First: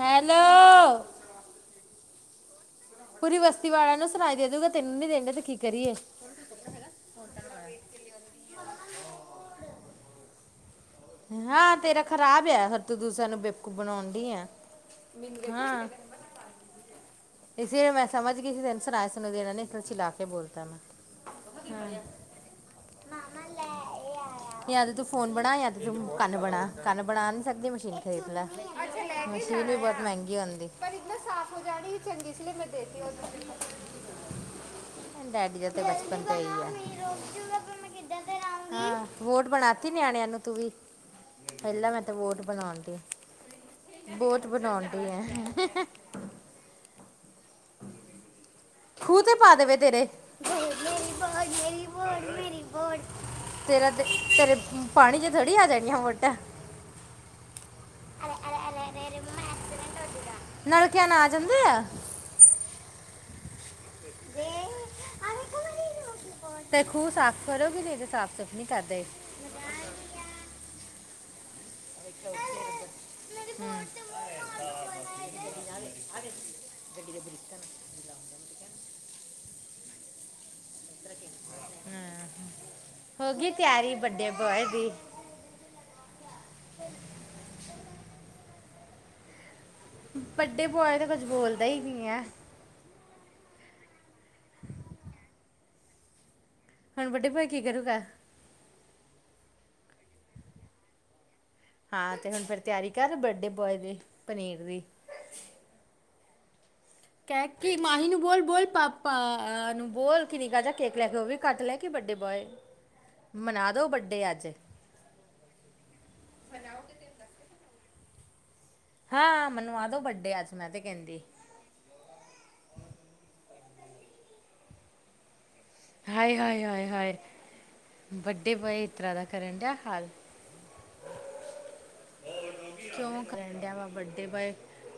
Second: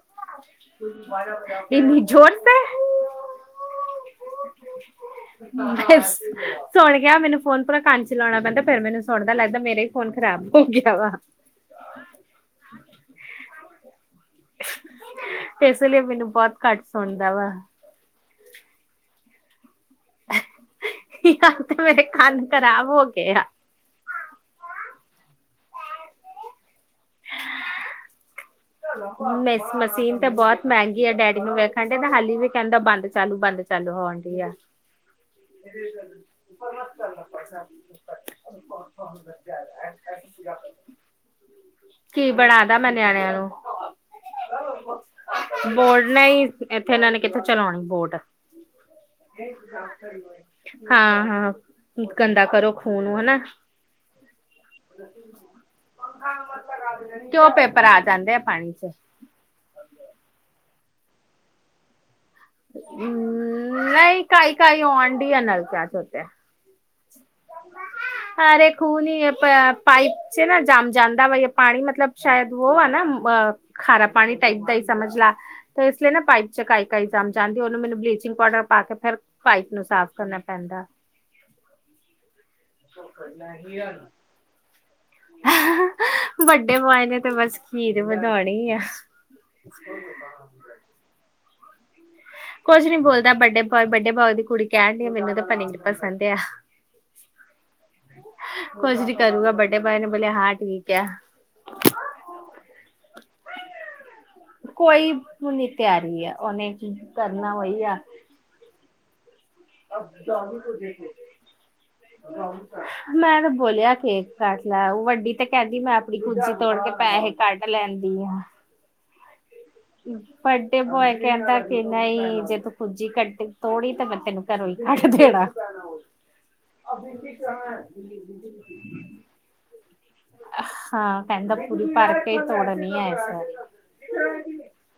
Hello ਓ ਓ ਹੋਰ ਇਹ ਵੀਜੋੋਰ ਤੇ ਐ ਪੂਰੀ ਈ ਵਸਤੀ ਵਾਲਿਆਂ ਨੂੰ ਸੁਣਾਈ ਦੇ ਦੂਗਾ ਤੈਨੂੰ ਨੀ ਦੇਣ ਦਿਆ ਤੇ ਕੀ ਕਰੀਏ ਮੈਂ ਸੁਣ ਗਿਆ ਮੈਨੂੰ ਫੋਨ ਪੂਰਾ ਕੰਨ ਚ ਲਾਉਣਾ ਪੈਂਦਾ ਐ ਫੇਰ ਮੈਨੂੰ ਸੁਣਦਾ ਐ ਲੱਗਦਾ ਮੇਰਾ ਈ ਫੋਨ ਖਰਾਬ ਹੋ ਗਿਆ ਵਾ ਹਾਂ ਆ ਤੇਰਾ ਖਰਾਬ ਆ ਹਰ ਤੂੰ ਦੂਸਿਆਂ ਨੂੰ ਬੇਕੂਫ ਬਣਾਣ ਡੀ ਆ ਹਾਂ ਇਸੇ ਲਈ ਮੈਨੂੰ ਬਹੁਤ ਘੱਟ ਸੁਣਦਾ ਆ ਇਸੇ ਲਈ ਮੈਂ ਸਮਝ ਗੀ ਫੇਰ ਸੁਣਾਇਆ ਸੁਨੂੰ ਈ ਦੇਣਾ ਨੇ ਫੇਰ ਚਲਾ ਕੇ ਬੋਲਤਾ ਮੈਂ ਹੀ ਹਾ ਤੇ ਮੇਰੇ ਕੰਨ ਖ਼ਰਾਬ ਹੋ ਗਏ ਆ ਜਾਂ ਤੇ ਤੂੰ ਫੋਨ ਬਣਾ ਜਾਂ ਫਿਰ ਤੂੰ ਕੰਨ ਬਣਾ ਕੰਨ ਬਣਾ ਨ ਈ ਸਕਦੀ ਮਸ਼ੀਨ ਦੇਖ ਲੈ ਐ ਅੱਛਾ ਲੈ ਕੇ ਜਾਣਾ ਆ ਮਸ਼ੀਨ ਮਿਸ ਵੀ ਬਹੁਤ ਤੇ ਮਹਿੰਗੀ ਹੁੰਦੀ ਬਹੁਤ ਈ ਪਰ ਇਸ ਮਹਿੰਗੀ ਆ ਨਾਲ ਡੈਡੀ ਸਾਫ ਨੂੰ ਹੋ ਵੇਖਣ ਜਾਣੀ ਡੇ ਈ ਹਾਲੀ ਵੀ ਕਹਿੰਦਾ ਬੰਦ ਚਾਲੂ ਬੰਦ ਚਾਲੂ ਹੋਣ ਡੀ ਆ ਡੈਡੀ ਦਾ ਤੇ ਬਚਪਨ ਤੇ ਈ ਆ ਮੈਂ ਰੂੜ ਜੂਗਾ ਆ ਫੇਰ ਮੈਂ ਕਿੱਦਾਂ ਆ ਫੇਰ ਆਉਗੀ ਈ ਆ ਵੋਟ ਬਣਾ ਤੀ ਨਿਆਣਿਆਂ ਨੂੰ ਤੂੰ ਵੀ ਪਹਿਲਾਂ ਮੈਂ ਤੇ ਕੀ ਵੋਟ ਬਣਾਦਾ ਬਣਾਉਣ ਮੈਂ ਦੀ ਨਿਆਣਿਆਂ ਨੂੰ ਈ ਬੋਤ ਬਣਾਉਣ ਡੀ ਆ ਨਹੀਂ ਈ ਇੱਥੇ ਇਹਨਾਂ ਨੇ ਕਿੱਥੋਂ ਚਲਾਉਣੀ ਬੋਟ ਆ ਖੂਹ ਤੇ ਪਾ ਦੇਵੇ ਤੇਰੇ ਏ ਮੇਰੀ ਬੋਟ ਹਾਂ ਹਾਂ ਆਮੇਰੀ ਬੋਟ ਆ ਗੰਦਾ ਮੇਰੀ ਕਰੋ ਬੋਟ ਖੂਹ ਨੂੰ ਆ ਹਨਾ ਤੇਰਾ ਆ ਤੇ ਤੇਰੇ ਪਾਣੀ ਚ ਥੋੜ੍ਹੀ ਆ ਜਾਣੀਆਂ ਵੋਟਾਂ ਆ ਕਿਓ ਪੇਪਰ ਆ ਜਾਂਦੇ ਆ ਪਾਣੀ ਚ ਅਰੇ ਅਰੇ ਨਲਕਿਆਂ ਨਾ ਆ ਜਾਂਦੇ ਆ ਹੂ ਹੂੰ ਨਹੀਂ ਦੇ ਟਾਈ ਟਾਈ ਹੋਣ ਡੀ ਆ ਆਵੇਂ ਨਲਕਿਆ ਕਮਰੀ ਦੇ ਨੂੰ ਉਤੇ ਏ ਕੀ ਤੇ ਖੂਹ ਸਾਫ਼ ਕਰੋਗੇ ਨਹੀਂ ਤੇ ਸਾਫ਼ ਸੁਫ਼ ਨਹੀਂ ਕਰਦੇ ਏ ਪਿਅ ਪਾਈਪ ਚ ਨਾ ਜਮ ਜਾਂਦਾ ਵੇ ਪਾਣੀ ਈ ਮਤਲਬ ਸ਼ਾਇਦ ਉਹ ਆ ਨਾ ਮੇਰੇ ਬੋਰਡ ਤੇ ਮੋਰ ਖਾਰਾ ਪਾਣੀ ਟਾਈਪ ਦਾ ਹੀ ਸਮਝ ਲਾ ਤੇ ਇਸ ਲਈ ਨਾ ਪਾਈਪ ਚਕਾਾਈ ਕਈ ਚਮ ਚਾ ਆਉਂਦੀ ਉਹਨੂੰ ਮੈਨੂੰ ਬਲੀਚਿੰਗ ਪਾਊਡਰ ਪਾ ਕੇ ਫੇਰ ਪਾਈਪ ਨੂੰ ਸਾਫ਼ ਕਰਨਾ ਪੈਂਦਾ ਹ, ਹੋ ਗੀ ਤਿਆਰੀ ਬੱਡੇ ਬੋਏ ਦੀ? ਬੱਡੇ ਬੋਆਇ ਨੇ ਤੇ ਬਸ ਖੀਰ ਬਣਾਣੀ ਐ। ਬੱਡੇ ਬੋਆਏ ਤੇ ਕੁਝ ਬੋਲਦਾ ਹੀ ਨੀ ਐ। ਕੁਝ ਨੀ ਬੋਲਦਾ ਬੱਡੇ ਬੋਆਏ, ਬੱਡੇ ਬੋਆਏ ਦੀ ਕੁੜੀ ਕਹਿਣ ਡੀ ਆ ਮੈਨੂੰ ਤਾਂ ਪਨੀਰ ਪਸੰਦ ਏ ਆ। ਹੁਣ ਬੱਡੇ ਬੋਆਏ ਕੀ ਕਰੂਗਾ? ਕੁਛ ਨੀ ਕਰਨਾ ਬੱਡੇ ਬੋਆਏ ਨੇ ਬੋਲਿਆ ਹਾਂ ਠੀਕ ਐ। ਹਾਂ ਤੇ ਹੁਣ ਫੇਰ ਤਿਆਰੀ ਕਰ ਬੱਡੇ ਬੋਆਏ ਦੇ, ਪਨੀਰ ਦੀ। ਕੋਈ ਫੂਲ ਤਿਆਰੀ ਐ ਉਹਨੇ ਕੀ ਕੈ ਕਰਨਾ ਕੀ ਵਹੀ ਆ ਮਾਹੀ ਨੂੰ ਬੋਲ-ਬੋਲ ਪਾਪਾ ਨੂੰ ਬੋਲ ਕਿ ਨਿੱਕਾ ਜਿਹਾ ਕੇਕ ਲੈ ਕੇ ਆਓ ਗੀ ਕੱਟ ਲੈ ਕੇਕ ਬੱਡੇ ਬੋਆਏ, ਮੈਂ ਤਾਂ ਮਨਾਦੋ ਬੋਲਿਆ ਕੇਕ ਬੱਡੇ ਅੱਜ ਕੱਟ ਲੈ ਉਹ ਵੱਡੀ ਤੇ ਕਹਿੰਦੀ ਮੈਂ ਆਪਣੀ ਕੁੱਜੀ ਤੋੜ ਕੇ ਪੈਸੇ ਕੱਢ ਲੈਂਦੀ ਆ। ਹਾਂ ਮੈਨੂੰ ਆ ਬੱਡੇ ਬੋਆਏ ਕੈਦਾ ਕਿ ਨਈ ਜੇ ਤੂੰ ਕੁੱਜੀ ਕਡੀ ਤੋੜੀ ਤੇ ਮੈਂ ਤੈਨੂੰ ਘਰੋਂ ਈ ਕੱਢ ਦੇਣਾ। ਹਾਏ-ਹਾਏ, ਹਾਏ -ਹਾਏ, ਬੱਡੇ ਬੋਆਏ ਇਤਰਾਂ ਦਾ ਕਰਨ ਡਿਆ ਹਾਲ ਹਾਂ ਕਹਿੰਦਾ ਪੂਰੀ ਭਰ ਕੇ ਤੋੜਨੀ ਐ। ਕਿਉਂ ਇਸ ਵਾਰ ਕਰਨ ਡਿਆ ਵਾ ਵੱਡੇ ਬੋਏ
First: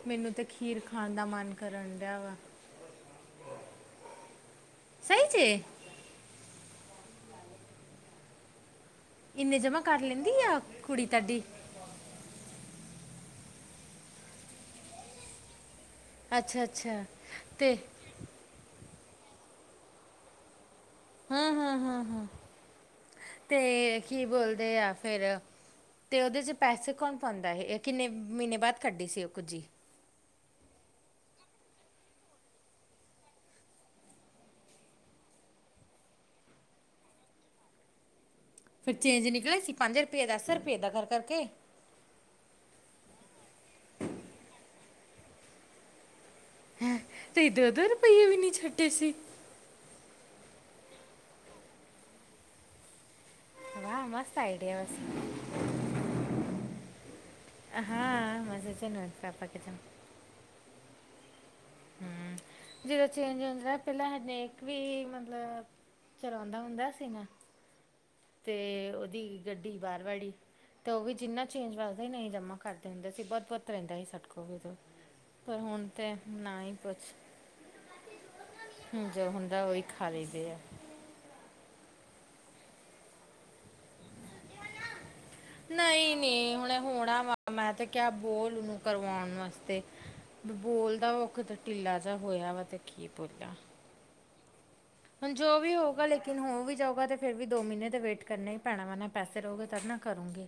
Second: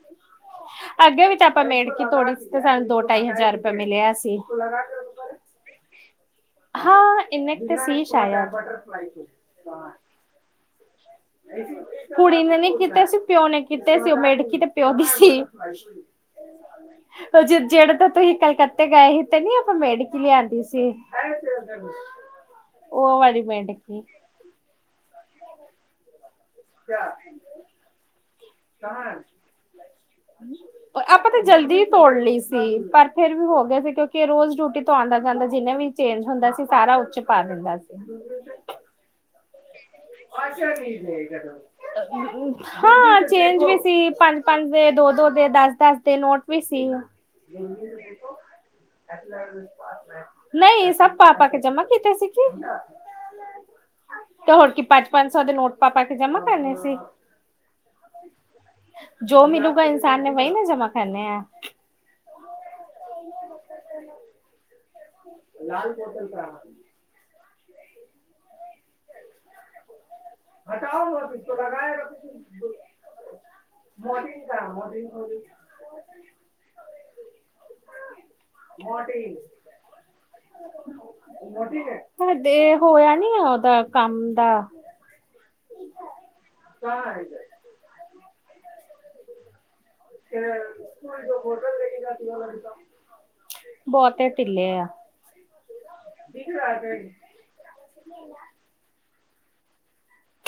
ਮੈਨੂੰ ਤੇ ਖੀਰ ਖਾਣ ਦਾ ਮਨ ਕਰਨ ਡਿਆ ਵਾ ਬਸ ਤੇ ਸਾਨੂੰ ਦੋ-ਢਾਈ ਹਜ਼ਾਰ ਰੁਪਿਆ ਮਿਲਿਆ ਸੀ। ਸੱਚ ਏ। ਹਾਂ ਇਨੇ ਕ ਤੇ ਸੀ ਸ਼ਾਇਦ। ਇੰਨੇ ਜਮਾ ਕਰ ਲੈਂਦੀ ਆ ਕੁੜੀ ਤਾਡੀ? ਕੁੜੀ ਨੇ ਨੀ ਕੀਤੇ ਸੀ ਪਿਓ ਨੇ ਕੀਤੇ ਸੀ। ਉਹ ਮੇਡਕੀ ਤੇ ਪਿਓ ਦੀ ਸੀ। ਅੱਛਾ ਅੱਛਾ ਉਹ ਜ ਤੇ ਜਿਹੜੇ ਤੋ ਤੁਸੀਂ ਕਲਕੱਤੇ ਗਏ ਸੀ ਤੇ ਨੀ ਆਪਾਂ ਮੇਡਕੀ ਲਿਆਂਦੀ ਸੀ। ਹਾ-ਹਾਂ, ਹਾਂ- ਹਾਂ, ਉਹ ਵਾਲੀ ਤੇ ਮੇਢਕੀ ਕੀ ਬੋਲਦੇ ਆ ਫੇਰ ਤੇ ਉਹਦੇ ਚ ਪੈਸੇ ਕੌਣ ਪਾਉਂਦਾ ਏ, ਏਹ ਕਿੰਨੇ ਮਹੀਨੇ ਬਾਅਦ ਕੱਢੀ ਸੀ ਉਹ ਕੁੱਜੀ। [inaudible] ਆਪਾਂ ਤਾਂ ਜਲਦੀ ਤੋੜ ਲਈ ਸੀ ਪਰ ਫੇਰ ਵੀ ਹੋ ਗਏ ਸੀ ਕਿਉਂਕਿ ਰੋਜ਼ ਡਿਊਟੀ ਤੋਂ ਆਦਾ- ਜਾਂਦਾ ਜਿੰਨੇ ਵੀ ਚੇਂਜ ਹੁੰਦਾ ਸੀ, ਸਾਰਾ ਓਚ ਪਾ ਦਿੰਦਾ ਸੀ। ਫਿਰ ਚੇਂਜ ਨਿਕਲ ਆਏ ਸੀ ਪੰਜ ਰੁਪਏ-ਦਸ ਰੁਪਏ ਐਦਾ ਕਰ ਕਰਕੇ ਹਾਂ ਚੇਂਜ ਵੀ ਸੀ ਪੰਜ-ਪੰਜ ਦੇ ਦੋ-ਦੋ ਦੇ ਦਸ-ਦਸ ਦੇ ਨੋਟ ਵੀ ਸੀ। ਹੈ ਤੁਸੀਂ ਦੋ-ਦੋ ਰੁਪਈਏ ਵੀ ਨੀ ਛੱਡੇ ਸੀ। ਨਈ ਸਭ ਪਾ-ਪਾ ਕੇ ਜਮਾ ਕਿਤੇ ਸੀ ਕੀ ਵਾਹ ਮਸਤ ਤੇ ਹੋਰ ਆਈਡੀਆ ਕੀ ਬਸ ਪੰਜ-ਪੰਜ ਸੌ ਦੇ ਨੋਟ ਪਾ ਕ ਪਾ ਕੇ ਜਮਾ ਕਰਨੇ ਸੀ, ਹਾਂ ਚ ਨੇ ਪਾਪਾ ਜੋ ਕੇ ਤਾਂ ਮਿਲੂਗਾ ਇਨਸਾਨ ਨੇ ਵਹੀ ਨਾ ਜਮ੍ਹਾ ਕਰਨੇ ਐ। ਹੂੰ, ਜਦੋਂ ਚੇਂਜ ਹੁੰਦਾ ਪਹਿਲਾਂ ਹਰੇਕ ਵੀ ਮ ਮਤਲਬ ਚਲਾਉਂਦਾ ਹੁੰਦਾ ਸੀ ਮੈ ਤੇ ਉਹਦੀ ਗੱਡੀ ਬਾਰ ਵਾੜੀ ਤੇ ਉਹ ਵੀ ਜਿੰਨਾ ਚੇਂਜ ਵਗਦਾ ਸੀ ਨਾ ਏਹੀ ਜਮ੍ਹਾਂ ਕਰਦੇ ਹੁੰਦੇ ਸੀ ਬੋਤ-ਬੌਤ ਰਹਿੰਦਾ ਸੀ ਸਾਡੇ ਕੋਲ ਵੀ ਓਦੋਂ ਪਰ ਹੁਣ ਤੇ ਨਾ ਹੀ ਪੁੱਛ ਹੁਣ ਜੋ ਹੁੰਦਾ ਉਹੀ ਖਾ ਲਈਦੇ ਆ [inaudible] ਤੁਹਾਡੇ ਹੋਇਆ ਨੀ, ਉਹਦਾ ਕੰਮ ਦਾ? ਨਈ-ਨਈ, ਹੁਣੇ ਹੋਣਾ ਵਾ ਮੈਂ ਤੇ ਕਿਹਾ ਬੋਲ ਉਹਨੂੰ ਕਰਵਾਉਣ ਵਾਸਤੇ। ਬ-ਬੋਲਦਾ ਦਾ [unintelligible] ਤਾਂ ਢਿੱਲਾ ਜਾ ਹੋਇਆ ਵਾ ਤੇ ਕੀ ਬੋਲਾ। ਬਹੁਤੇ ਢਿੱਲੇ ਆ। ਹੁਣ ਜੋ ਵੀ ਹੋਊਗਾ, ਲੇਕਿਨ ਹੋ ਵੀ ਜਾਊਗਾ ਤੇ ਫੇਰ ਵੀ ਦੋ ਮਹੀਨੇ ਤੇ ਵੇਟ ਕਰਨੇ ਹੀ ਪੈਣਾ ਵਾ ਨਾ, ਪੈਸੇ ਰੋਗੇ ਤਦ ਨਾ ਕਰੁਗੀ।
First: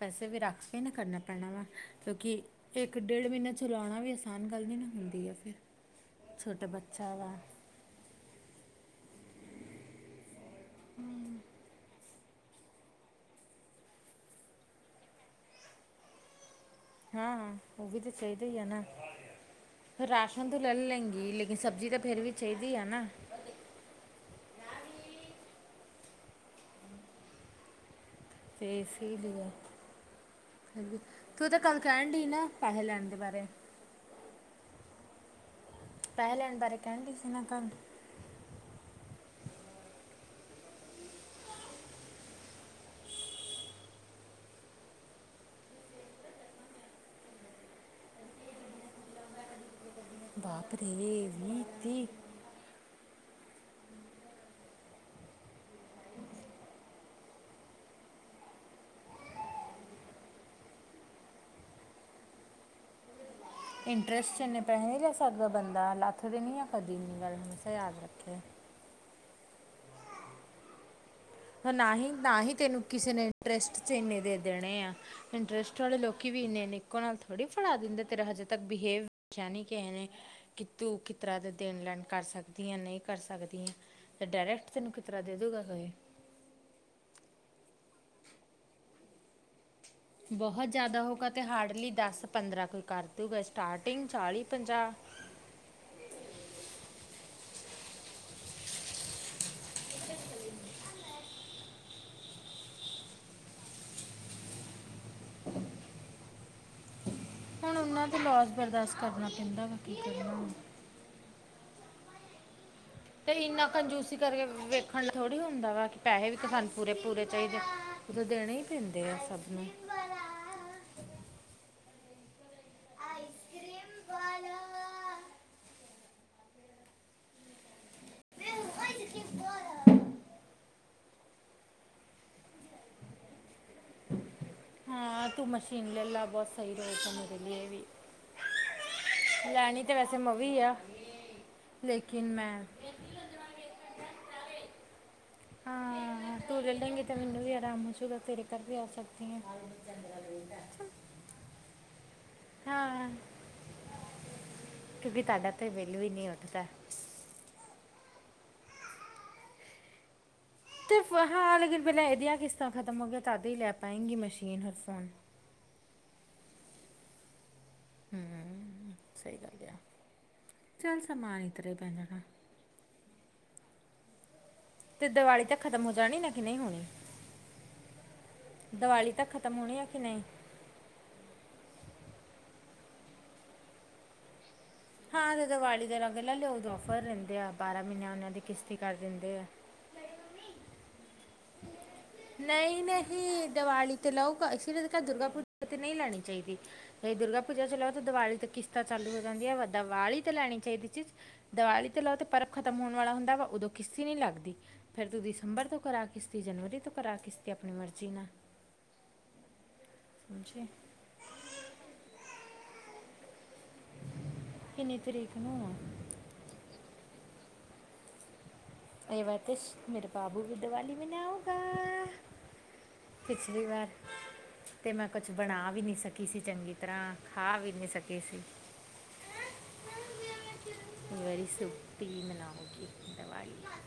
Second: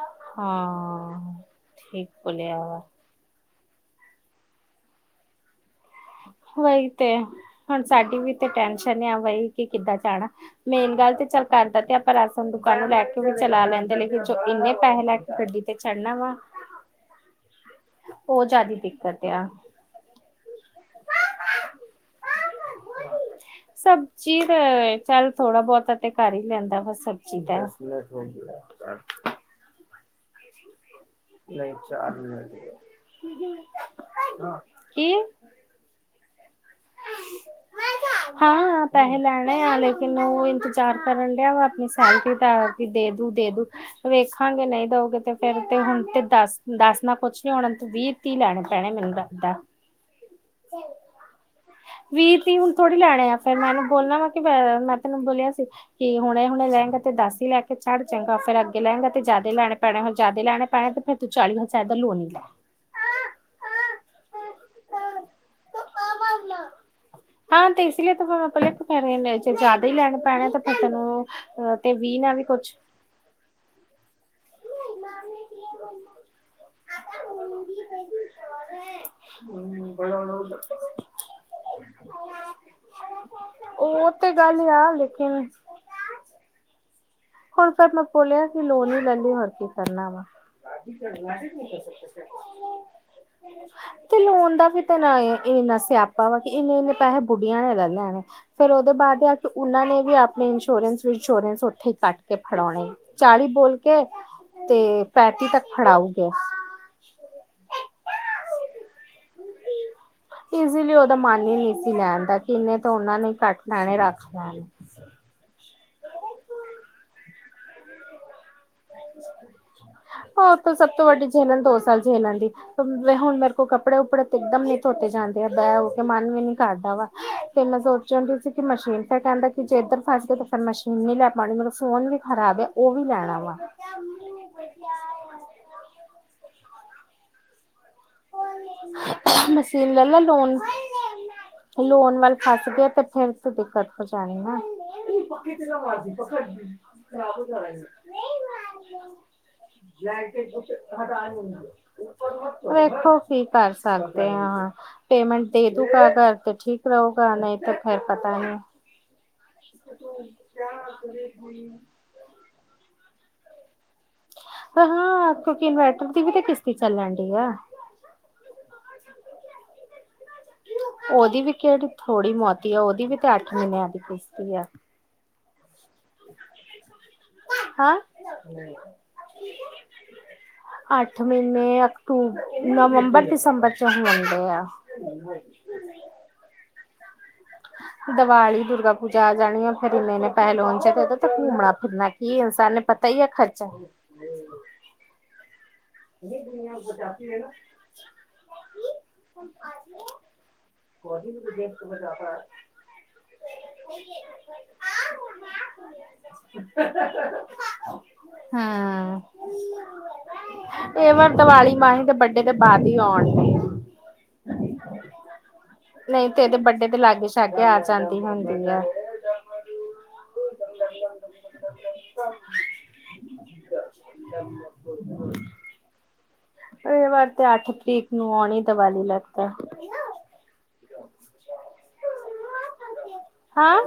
ਵੈਸੇ ਵੀ ਰਕਸ਼ੇ ਨੇ ਕਰਨਾ ਹਾਂ ਪੈਣਾ ਵਾ, ਠੀਕ ਕਿਉਂਕਿ ਬੋਲਿਆ ਇੱਕ ਵਾ ਇੱਕ-ਡੇਢ ਮਹੀਨਾ ਚਲਾਉਣਾ ਵੀ, ਅਸਾਨ ਗੱਲ ਨੀ ਨਾ ਹੁੰਦੀ ਐ ਫਿਰ ਛੋਟਾ ਔਹੀ ਤੇ, ਬੱਚਾ ਵਾ ਹੁਣ ਸਾਡੀ ਵੀ ਤੇ ਟੈਨਸ਼ਨ ਏ ਆ ਬਈ ਕਿ ਕਿੱਦਾਂ ਜਾਣਾ ਮੇਨ ਗੱਲ ਤੇ ਚੱਲ ਪੈਂਦਾ ਤੇ ਅ ਪਰ ਅਸਲ ਦੁਕਾਨ ਨੂੰ ਲੈ ਕੇ ਵੀ ਚਲਾ ਲੈਂਦੇ, ਲੇਕਿਨ ਜੋ ਇੰਨੇ ਪੈਸੇ ਲੈ ਕੇ ਗੱਡੀ ਤੇ ਚੜ੍ਹਨਾ ਵਾ। ਹਾਂ, ਹਾਂ ਉਹ ਵੀ ਤੇ ਉਹ ਚਾਹੀਦੇ ਹੀ ਐ ਜ਼ਿਆਦਾ ਨਾ। ਦਿੱਕਤ ਆ ਰਾਸ਼ਨ ਤੋਂ ਲੈ ਲੈਂਗੀ, ਲੇਕਿਨ ਸਬਜ਼ੀ ਤੇ ਫੇਰ ਵੀ ਚਾਹੀਦੀ ਹੈ ਨਾ। ਸਬਜ਼ੀ ਤਾਂ ਚੱਲ ਥੋੜਾ ਬਹੁਤਾ ਤੇ ਕਰ ਹੀ ਲੈਂਦਾ ਵਾ ਸਬਜ਼ੀ ਦਾ। ਹੋ [unintelligible] ਠੀਕ ਹੈ। ਹਾਂ ਤੂੰ ਤਾਂ ਕੱਲ ਕਹਿਣ ਡਈ ਨਾ, ਪੈਸੇ ਲੈਣ ਦੇ ਬਾਰੇ। ਕੀ ਪੈਸੇ ਲੈਣ ਬਾਰੇ ਕਹਿਣ ਡਈ ਸੀ ਨਾ ਕੱਲ। ਹਾਂ ਪੈਸੇ ਲੈਣੇ ਆ, ਲੇਕਿਨ ਉਹ ਇੰਤਜ਼ਾਰ ਕਰਨ ਡਿਆ ਵਾ ਆਪਣੀ ਸੈਲਰੀ ਦਾ। ਵੀ ਦੇ ਦੂ, ਦੇ ਦੂ। ਵੇਖਾਂਗੇ ਨਹੀਂ ਦਓਗੇ ਤੇ ਫੇਰ ਤੇ ਹੁਣ ਤੇ, ਦਸ ਦਸ ਨਾ ਕੁਛ ਨੀ ਹੋਣਾ ਵੀਹ ਤੀਹ ਲੈਣੇ ਪੈਣੇ ਮੈਨੂੰ ਲਗਦਾ ਬਾਂਪ ਰੇ ਵੀਹ, ਤੀਹ। ਤੀਹ ਤੀਹ ਹੁਣ ਥੋੜ੍ਹੀ ਲੈਣੇ ਐ, ਫਿਰ ਮੈਨੂੰ ਬੋਲਣਾ ਵਾ ਕਿ ਮੈਂ ਤੈਨੂੰ ਬੋਲਿਆ ਸੀ, ਕਿ ਹੁਣੇ ਹੁਣੇ ਲੇਏਗਾ, ਤੇ ਦਸ ਹੀ ਲੈ ਕੇ ਚੜ੍ਹ, ਚੰਗਾ ਫੇਰ ਅੱਗੇ ਲਹੇਗਾ ਤੇ ਜਿਆਦਾ ਲੈਣੇ ਪੈਣੇ ਹੁਣ ਜਿਆਦਾ ਲੈਣੇ ਪੈਣੇ ਤੇ ਫਿਰ, ਤੂੰ ਚਾਲੀ ਹਜ਼ਾਰ ਦਾ ਲੋਨ ਲੈ ਲਾ। ਇੰਟਰਸਟ ਚ ਏਨੇ ਪੈਹੈ ਨਹੀਂ ਲੈ ਸਕਦਾ ਬੰਦਾ, ਲੱਥਦੇ ਨਹੀਂ ਆ ਕਦੀ ਵੀ, ਇਨੀ ਗੱਲ ਹਮੇਸ਼ਾ ਯਾਦ ਰੱਖਿਓ। ਫਿਰ ਏਨੇ ਚ ਜਿਆਦਾ ਹੀ ਲੈਣੇ ਪੈਣਾ, ਤੇ ਪਤਾ ਤੈਨੂੰ। ਹ ਤੇ ਨਾਹੀਂ, ਵੀਹ ਨਾਲ ਨਾ ਵੀ ਹੀ ਕੁਛ ਤੈਨੂੰ, ਕਿਸੇ ਨੇ ਇੰਟਰਸਟ 'ਚ ਇੰਨੇ ਦੇ ਦੇਣੇ ਆ, ਇੰਟਰਸਟ ਵਾਲੇ ਲੋਕ ਵੀ ਇੰਨੇ, ਇੰਨੇ ਨਾਲ ਥੋੜ੍ਹੀ ਫੜਾ ਦਿੰਦੇ ਤੇਰਾ ਹਜੇ ਤੱਕ ਬਿਹੇਵ, ਪੁੱਛਿਆ ਨੀ ਕਿਸੇ ਨੇ। ਕਿ ਤੂੰ ਕਿਤਰ੍ਹਾਂ ਦੇ ਦੇਣ ਲੈਣ ਕਰ ਸਕਦੀ ਐ, ਨਹੀਂ ਕਰ ਸਕਦੀ ਐ। ਉਹ ਤੇ ਗੱਲ ਡਾਇਰੈਕਟ ਆ ਤੈਨੂੰ ਕਿਤਰਾ ਦੇ ਲੇਕਿਨ ਦੂਗਾ ਕੋਈ ਹੁਣ ਫਿਰ ਮੈਂ ਬੋਲਿਆ ਕਿ ਲੋਨ ਹੀ ਲੈਂਨੀ, ਹੋਰ ਕੀ। ਕਰਨਾ ਵਾ। ਬਹੁਤ ਜ਼ਿਆਦਾ ਹੋਊਗਾ, ਤੇ ਹਾਰਡਲੀ ਦਸ ਪੰਦਰਾਂ ਕੋਈ ਕਰ ਦੂਗਾ ਸਟਾਰਟਿੰਗ, ਤੇ ਲੋਨ ਦਾ ਵੀ ਤਾਂ ਇੰਨਾ ਸਿਆਪਾ ਵਾ, ਕਿ ਇੰਨੇ- ਇੰਨੇ ਪੈਹੈ ਬੁੱਢੀਆਂ ਨੇ ਲੈ ਲੈਣੇ। ਫੇਰ ਉਹਦੇ ਬਾਅਦ ਆ ਉਹਨਾਂ ਨੇ ਵੀ ਆਪਣੇ ਇੰਸ਼ੋਰੈਂਸ ਇੰਸ਼ੋਰੈਂਸ ਉੱਥੇ ਕੱਟ ਤੇ ਫੜਾਉਂਨੇ, ਚਾਲੀ ਬੋਲ ਕੇ ਤੇ ਪੈਂਤੀ ਤੱਕ ਫੜਾਉਗੇ। ਹੁਣ ਉਹਨਾਂ ਦਾ ਲੋਸ ਬਰਦਾਸ਼ਤ ਕਰਨਾ ਪੈਂਦਾ ਵਾ, ਕੀ ਕਰੀਏ ਹੁਣ। ਈਸੀ ਲੀ ਉਹਦਾ ਮਨ ਹੀ ਨਹੀਂ ਸੀ ਲੈਣ ਦਾ, ਕਿ ਇੰਨੇ ਤਾਂ ਉਹਨਾ ਨੇ ਘੱਟ ਲੈਣੇ ਰੱਖ ਲੈਣ। ਰੱਖਣ ਥੋੜ੍ਹੀ ਹੁੰਦਾ ਵੈ, ਕਿ ਪੈਸੇ ਵੀ ਤਾਂ ਸਾਨੂੰ ਪੂਰੇ- ਪੂਰੇ ਚਾਹੀਦੇ ਉੋਂ ਦੇਣੇ ਹੀ ਪੈਂਦੇ ਆ ਸਭ ਨੂੰ। ਹ ਉਥੋਂ ਸਭ ਤੋਂ ਵੱਡੀ ਝੇਲਣ, ਦੋ ਸਾਲ ਝੇਲਣ ਦੀ ਹੁਣ ਮੇਰੇ ਕੋਲ ਕੱਪੜੇ ਕੁੱਪੜੇ ਤੇ ਇੱਕਦਮ ਨੀ ਧੋਤੇ ਜਾਂਦੇ ਐ, ਬੈਹ ਉੱਠ ਮਨ ਵੀ ਨੀ ਕਰਦਾ ਵਾ, ਤੇ ਮੈਂ ਸੋਚ ਹੁੰਦੀ ਸੀ, ਕਿ ਮਸ਼ੀਨ ਫ ਕਹਿੰਦਾ ਕਿ ਜੇ ਇੱਧਰ ਫਸ ਗਏ ਤਾਂ ਫਿਰ ਮਸ਼ੀ ਹੁਣ ਨਹੀਂ ਲੈ ਪਾਨੀ, ਮੇਰਾ ਫੋਨ ਵੀ ਖਰਾਬ ਐ ਉਹ ਵੀ ਲੈਣਾ ਵਾ। ਹਾਂ ਤੂੰ ਮਸ਼ੀਨ ਲੈ ਲਾ, ਬਹੁਤ ਸਹੀ ਰਹੂਗਾ ਮੇਰੇ ਲਇਏ ਵੀ। ਮਸ਼ੀਨ ਲੈ ਲੈਂ ਲੋਨ, ਲੋਂਨ ਵਾਲ ਫਸ ਗਏ ਤੇ ਫੇਰ ਦਿੱਕਤ ਹੋ ਜਾਨੀ ਐ ਨਾ। [unintelligible] ਤੂੰ ਲੇ ਲੇਂਗੀ ਤੇ ਮੈਨੂੰ ਵੀ ਆਰਾਮ ਹੋਜੂਗਾ, ਤੇਰੇ ਘਰ ਵੀ ਆ ਸਕਦੀ ਆਂ। [unintelligible] ਵੇਖੋ ਕੀ ਕਰ ਸਕਦੇ ਆਂ, ਹਾਂ ਪੇਮੈਂਟ ਦੇ ਦੂਗਾ ਅਗਰ ਤਾਂ ਠੀਕ ਰਊ। ਪਤਾ ਨਈਂ ਤਾਂ ਫੇਰ ਪਤਾ ਨੀ। ਇਸਕੋ ਤੋ ਤੇ ਫੇਰ ਹਾਂ ਲੇਕਿਨ ਪੈਲਾਂ ਏਦੀਆਂ ਕਿਸਤਾਂ ਖਤਮ ਹੋ ਗਈਆਂ ਤਦ ਈ ਲੈ ਫੇਰ ਨਾ ਕਿਓਂਕਿ ਇਨਵੈਰਟਰ ਦੀ ਵੀ ਤਾਂ ਕਿਸ਼ਤ ਈ ਚੱਲਨ ਡਈ ਐ। ਹੂੰ, ਸਈ ਗੱਲ ਏ ਆ। ਓਦੀ ਵੀ ਕੇੜੀ ਥੋੜੀ ਬੋਤੀ ਆ, ਓਦੀ ਵੀ ਤੇ ਅੱਠ ਮੀਨਿਆਂ ਦੀ ਕਿਸ਼ਤ ਈ ਆ। ਤੇ ਦਵਾਲੀ ਤੱਕ ਖਤਮ ਹੋ ਜਾਨੀ ਨਾ ਕੇ ਨਈਂ ਹੋਨੀ, ਹਾਂ ਦਵਾਲੀ ਤਕ ਖਤਮ ਹੋਨੀ ਐ ਕੇ ਨਈਂ। ਅੱਠ ਮੀਨੇ ਅਕਤੂਬ, ਨਵੰਬਰ, ਦਿਸੰਬਰ ਚ ਹੁੰਦੇ ਆ। ਹਾਂ ਓਦੋਂ ਦਵਾਲੀ ਦੇ ਲਾਗੇ ਲੈ ਲਿਓ ਓਦੋਂ ਔਫਰ ਰੈਂਦੇ ਆ। ਬਾਰਾਂ ਮਹੀਨੇ ਉਹਨਾਂ ਦੀ ਦੀਵਾਲੀ ਕਿਸ਼ਤੀ ਦੁਰਗਾ ਕਰ ਪੂਜਾ ਆ ਦਿੰਦੇ ਜਾਨੀ ਆ ਫੇਰ ਇੰਨੇ ਇੰਨੇ ਪੈਸੇ ਲੋ ਤੇ ਘੁੰਮਨਾ ਫਿਰਨਾ ਕੀ ਇਨਸਾਨ ਨੇ ਨਈਂ ਪਤਾ ਹੀ ਆ ਨਹੀਂ ਖਰਚਾ ਦਵਾਲੀ ਤੇ ਲਊਗਾ ਇਸ ਲਈ ਦੁਰਗਾ ਪੂਜਾ ਤੇ ਨਈਂ ਲੈਨੀ ਚਾਈਦੀ ਚਾਏ ਦੁਰਗਾ ਪੂਜਾ ਤੇ ਲਓ ਤਾਂ ਦਵਾਲੀ ਤੇ ਕਿਸ਼ਤਾਂ ਚਾਲੂ ਹੋ ਜਾਂਦੀਆਂ ਪਰ ਦਵਾਲੀ ਤੇ ਲੈਨੀ ਚਾਈਦੀ ਦੀਵਾਲੀ ਤੇ ਲਓ ਤੇ ਪਰਬ ਖਤਮ ਹੋਨ ਵਾਲਾ ਹੁੰਦਾ ਵਾ ਓਦੋਂ ਕਿਸ਼ਤ ਈ ਨੀ ਲੱਗਦੀ, ਫੇਰ ਤੂੰ ਦਿਸੰਬਰ ਤੋਂ ਕਰਾ ਕਿਸ਼ਤ ਈ ਜਨਵਰੀ ਤੋਂ ਕਰਾ ਕਿਸ਼ਤ ਈ ਆਪਨੀ ਮਰਜ਼ੀ ਨਾਲ, ਹਾਂ ਅੱਛੇਆ। ਏ ਵਾਰ ਦਵਾਲੀ ਮਾਹੀ ਦੇ ਬਰਡੇ ਤੋਂ ਬਾਦ ਈ ਔਨ ਡਈ। ਕਿੰਨੀ ਤਰੀਕ ਨੂੰ ਐ ਨਈਂ ਤੇ ਏਦੇ ਬਰਡੇ ਤੇ ਲਾਗੇ ਸ਼ਾਗੇ ਆ ਜਾਂਦੀ ਹੁੰਦੀ ਏ। ਏ ਵਰਤਿਸ਼ ਮੇਰੇ ਬਾਬੂ ਵੀ ਦੀਵਾਲੀ ਮਨਾਉਗਾ। [inaudible] ਪਿਛਲੀ ਵਾਰ, ਤੇ ਮੈਂ ਕੁਛ ਬਨਾ ਵੀ ਨੀ ਸਕੀ ਸੀ ਚੰਗੀ ਤਰਾਂ ਖਾ ਵੀ ਨੀ ਸਕੇ ਸੀ। ਦਵਾਲੀ ਲੱਗਤਾ ਕਈ ਵਾਰੀ ਸੂਕੀ ਮਨਾਓਗੇ ਦਵਾਲੀ, ਹਾਂ।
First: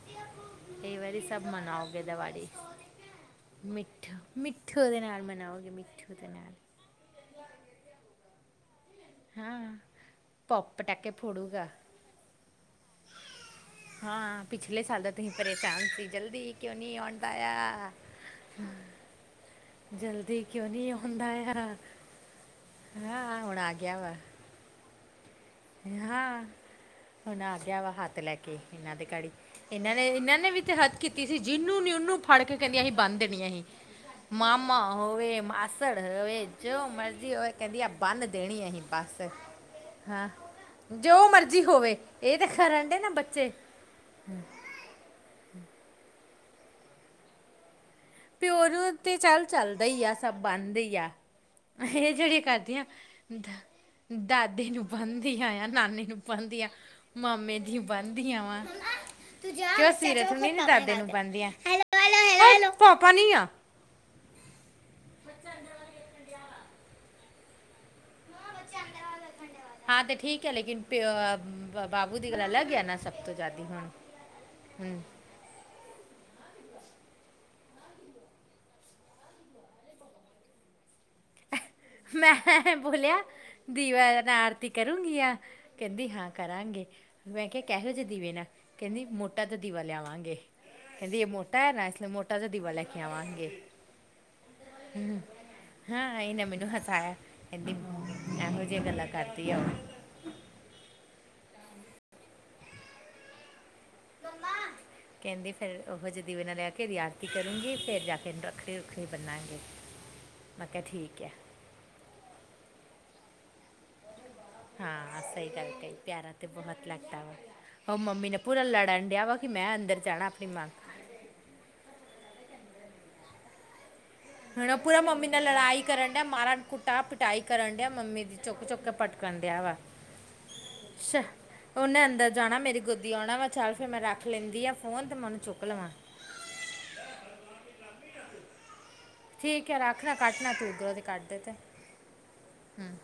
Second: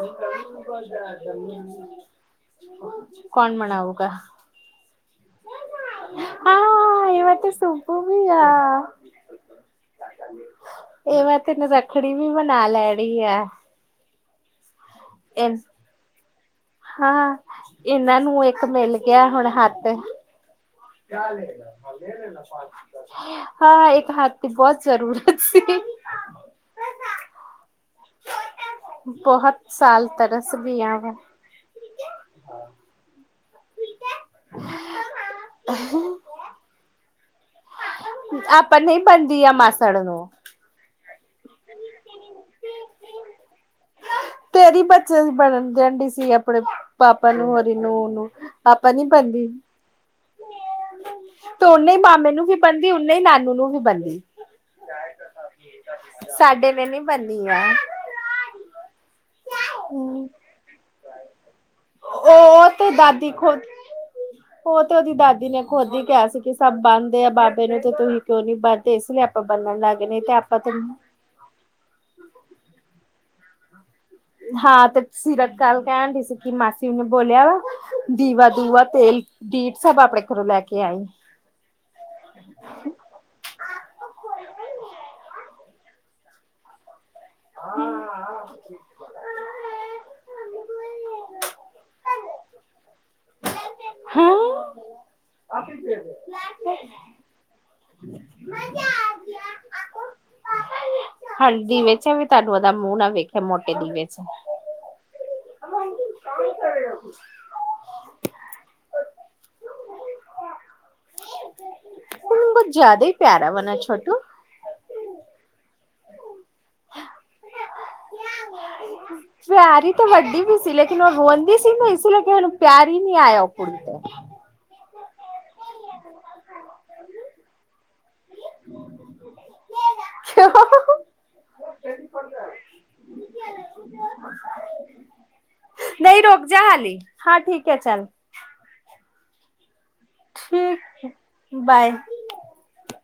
ਕਈ ਵਾਰੀ ਸਬ ਮਨਾਓਗੇ ਦਵਾਲੀ। [inaudible] ਮਨਾਊਗਾ ਮਿੱਠ ਮਿੱਠੋ ਦੇ ਨਾਲ ਮਨਾਓਗੇ ਮਿੱ ਹਾਂ ਏ ਵਾਰੀ ਤੇ ਸੂਬੂ ਵੀ ਆ। ਹਾਂ ਪੋਪ ਪਟਾਕੇ ਇਹ ਵਾਰ ਤੇ ਇਹਨੇ ਫੋੜੂਗਾ। ਰੱਖੜੀ ਵੀ ਬਨਾ ਲੈਨੀ ਐ। ਹਾਂ ਪਿਛਲੇ ਸਾਲ ਤਾ ਤੁਸੀਂ ਪਰੇਸ਼ਾਨ ਸੀ ਜਲਦੀ ਕਿਓਂ ਨੀ ਔਨ ਹਾਂ। ਦਾਇਆ, ਇਹਨਾਂ ਨੂੰ ਇੱਕ ਮਿਲ ਜਲਦੀ ਕਿਓਂ ਨੀ ਔ ਹਾਂ ਹੁਣ [unintelligible] ਆ ਹਾਂ ਇੱਕ ਹੱਥ ਤੇ ਬਹੁ ਜ਼ਰੂਰ ਨੇਹਾਂ ਹੁਨ ਆ ਗੇਆ ਵਾ ਹੱਥ ਲੈ ਕੇ ਏਨਾਂ ਦੇ ਘੜੀ, ਏਨਾਂ ਨੇ ਏਨਾਂ ਨੇ ਵੀ ਤੇ ਹੱਦ ਕੀਤੀ ਜੀ ਜਿਨੂੰ ਨੀ ਓਨੂੰ ਫੜ ਕੇ ਕੈਂਦੀ ਅਸੀਂ ਬੰਨ ਦੇਨੀ ਅਸੀਂ। ਮਾਮਾ ਹੋਵੇ ਮਾਸੜ ਹੋਏ ਜੋ ਮਰਜ਼ੀ ਹੋਏ ਕੈਂਦੀ ਆ ਬੰਨ ਦੇਨੀ ਅਸੀਂ ਬੱਸ ਹਾਂ ਜੋ ਮਰਜ਼ੀ ਹੋਵੇ ਏ ਤੇ ਖਰਾਂਡੇ ਨਾ ਬੱਚੇ ਤੇਰੀ ਬੱਚਿਆਂ ਦੀ ਬਨਨ ਜਾਂਦੀ ਸੀ ਆਪਨੇ ਪਾਪਾ ਨੂੰ ਹਰੀ ਨੂੰ ਨੂਰ ਨੂੰ। ਪਿਓ ਨੂੰ ਤੇ ਚੱਲ ਚੱਲਦਾ ਈ ਆ ਸਬ ਬੰਨਦੇ ਈ ਆ। ਏ ਜੇੜੀਆਂ ਨੂੰ ਵੀ ਕਰਦੀਆਂ ਬੰਦੀ ਉਨੇ ਹੀ ਨਾਨੂ ਦਾ ਨੂੰ ਵੀ ਬੰਦੀ ਦਾਦੇ ਨੂੰ ਬੰਨਦੀਆਂ ਆ ਨਾਨੀ ਨੂੰ ਪਾਉਂਦੀ ਆ, ਸਾਡੇ ਨੇ ਨੀ ਬੰਨੀ ਮਾਮੇ ਆ ਦੀ ਬ ਦੀਆਂ ਵਾਂ। ਸਿਰੇ ਥੇ ਨੀ ਨਾ ਦਾਦੇ ਨੂੰ ਬਣਦੀਆਂ। ਉਹ ਤੇ ਭਾਪਾ ਦਾਦੀ ਨੀ ਆ। ਖੁਦ ਉਹ ਤੇ ਉਹਦੀ ਦਾਦੀ ਨੇ ਖ਼ੁਦ ਈ ਕਿਹਾ ਸੀ ਕਿ ਸਭ ਬੰਨਦੇ ਆ। ਬਨ ਪਹਿਲਾਂ ਤੇ ਤੁਸੀਂ ਕਿਉਂ ਨੀ ਬੱਚਾ ਬੰਨਦੇ। ਅੰਦਰ ਇਸ ਲਈ ਆਪਾਂ ਬੰਨਣ ਲੱਗਨੇ। ਨਹੀਂ ਤੇ ਆਪਾਂ ਤੈ [inaudible] ਬਾਬੂ ਦੀ ਗੱਲ ਅਲੱਗ ਐ ਨਾ, ਸਭ ਤੋਂ ਜ਼ਿਆਦਾ ਹੂ। ਹਾਂ ਤੇ ਸੀਰਤ ਕੱਲ ਕਹਿਣ ਡਈ ਸੀ ਕਿ ਮਾਸੀ ਨੂੰ ਬੋਲਿਆ ਵਾ ਦੀਵਾ-ਦੂਵਾ, ਤੇਲ, ਡੀਟ ਸਭ ਆਪਣੇ ਘਰੋਂ ਲੈ ਕੇ ਆਈ। ਮੈਂ ਬੋਲਿਆ ਦੀਵਾ ਨਾ ਆਰਤੀ ਕਰੂੰਗੀ ਆ। ਕਹਿੰਦੀ ਹਾਂ ਕਰਾਂਗੇ। ਮੈਂ ਕਿਹਾ ਕਹਿਜੋ ਦੀਵੇ ਨਾ, ਕਹਿੰਦੀ ਮੋ ਮੋਟਾ ਜਿਹਾ ਦੀਵਾ ਲਿਆਵਾਂਗੇ। ਕਹਿੰਦੀ ਇਹ ਮੋਟਾ ਐ, ਇਸ ਲ‌ਈ ਮੋਟਾ ਜਿਹਾ ਦੀਵਾ ਲੈ ਕੇ ਆਵਾਂਗੇ, ਹਾਂ ਹੂੰ। ਹਾਂ, ਏਨ੍ਹਾਂ ਮੈਨੂੰ ਹਸਾਇਆ। ਕਹਿੰਦੀ ਮਮੀ ਕਿਹੋ-ਜਿਹੀਆਂ ਗੱਲਾਂ ਕਰਦੀ ਆ ਉਹ। ਹੁਣ ਦੀਵੇ 'ਚ ਵੀ ਤੁਹਾਨੂੰ ਉਹਦਾ ਮੂੰਹ ਨਾ ਵੇਖਿਆ, ਮੋਟੇ ਦੀਵੇ 'ਚ। ਕਹਿੰਦੀ ਫੇਰ ਉਹੋ ਜਿਹੇ ਦੀਵੇ ਨਾਲ ਲੈ ਕੇ ਇਹਦੀ ਆਰਤੀ ਕਰੂੰਗੀ। ਫੇਰ ਜਾ ਕੇ ਇਹਨੂੰ ਰੱਖ ਤੇ ਰੱਖਰੀ ਬੰਨਾਗੇ, ਮੈਂ ਕਿਹਾ ਠੀਕ ਆ। ਉਨਾਂ ਦਾ ਜ਼ਿਆਦਾ ਈ ਪਿਆਰਾ ਬਨਾ 'ਚ ਹਾਂ, ਸਹੀ ਗੱਲ ਕਹੀ ਪਿਆਰਾ ਤੇ ਬਹੁਤ ਲੱਗਦਾ ਵਾ। ਉਹ ਮੰਮੀ ਨਾ ਪੂਰਾ ਲੜਨ ਡਿਆ ਵਾ, ਕਿ ਮੈਂ ਅੰਦਰ ਜਾਣਾ ਆਪਣੀ ਮਾਂ ਕ ਜਿਲ੍ਹੇ ਉਹ ਰੋਂਦੀ ਸੀ ਨਾ, ਇਸ ਲਈ ਕਿਹੇ ਨੂੰ ਪਿਆਰ ਈ ਨੀ ਆਇਆ ਉਹ ਕੁੜੀ 'ਤੇ। ਹੁਣ ਉਹ ਪੂਰਾ ਮੰਮੀ ਨਾਲ ਲੜਾਈ ਕਰਨ ਡਿਆ। ਮਹਾਰਾ, ਕੁਟਾ, ਪਿਟਾਈ ਕਰਨ ਡਿਆ ਮੰਮੀ ਦੀ, ਚੁੱਕ-ਚੁੱਕ ਕੇ ਪਟਕ ਕਰਨ ਡਿਆ ਵਾ। [inaudible] ਛ ਉਹਨੇ ਅੰਦਰ ਜਾਣਾ, ਮੇਰੀ ਗੋਦੀ ਆਉਣਾ ਵਾ। ਚੱਲ ਫਿਰ, ਮੈਂ ਰੱਖ ਲੈਂਦੀ ਆ ਫ਼ੋਨ ਤੇ ਮੈਂ ਉਹਨੂੰ ਚੁੱਕ ਲਵਾਂ। ਨਹੀਂ ਰੁਕ ਜਾ ਹਾਲੀ। ਹਾਂ, ਠੀਕ ਐ ਚੱਲ। ਠੀਕ ਐ ਰੱਖ ਨਾ, ਕੱਟ ਨਾ ਤੂੰ। ਉਧਰੋਂ ਦੀ ਠੀਕ ਕੱਟ ਦੇ ਤੇ ਬਾਏ ਹੂੰ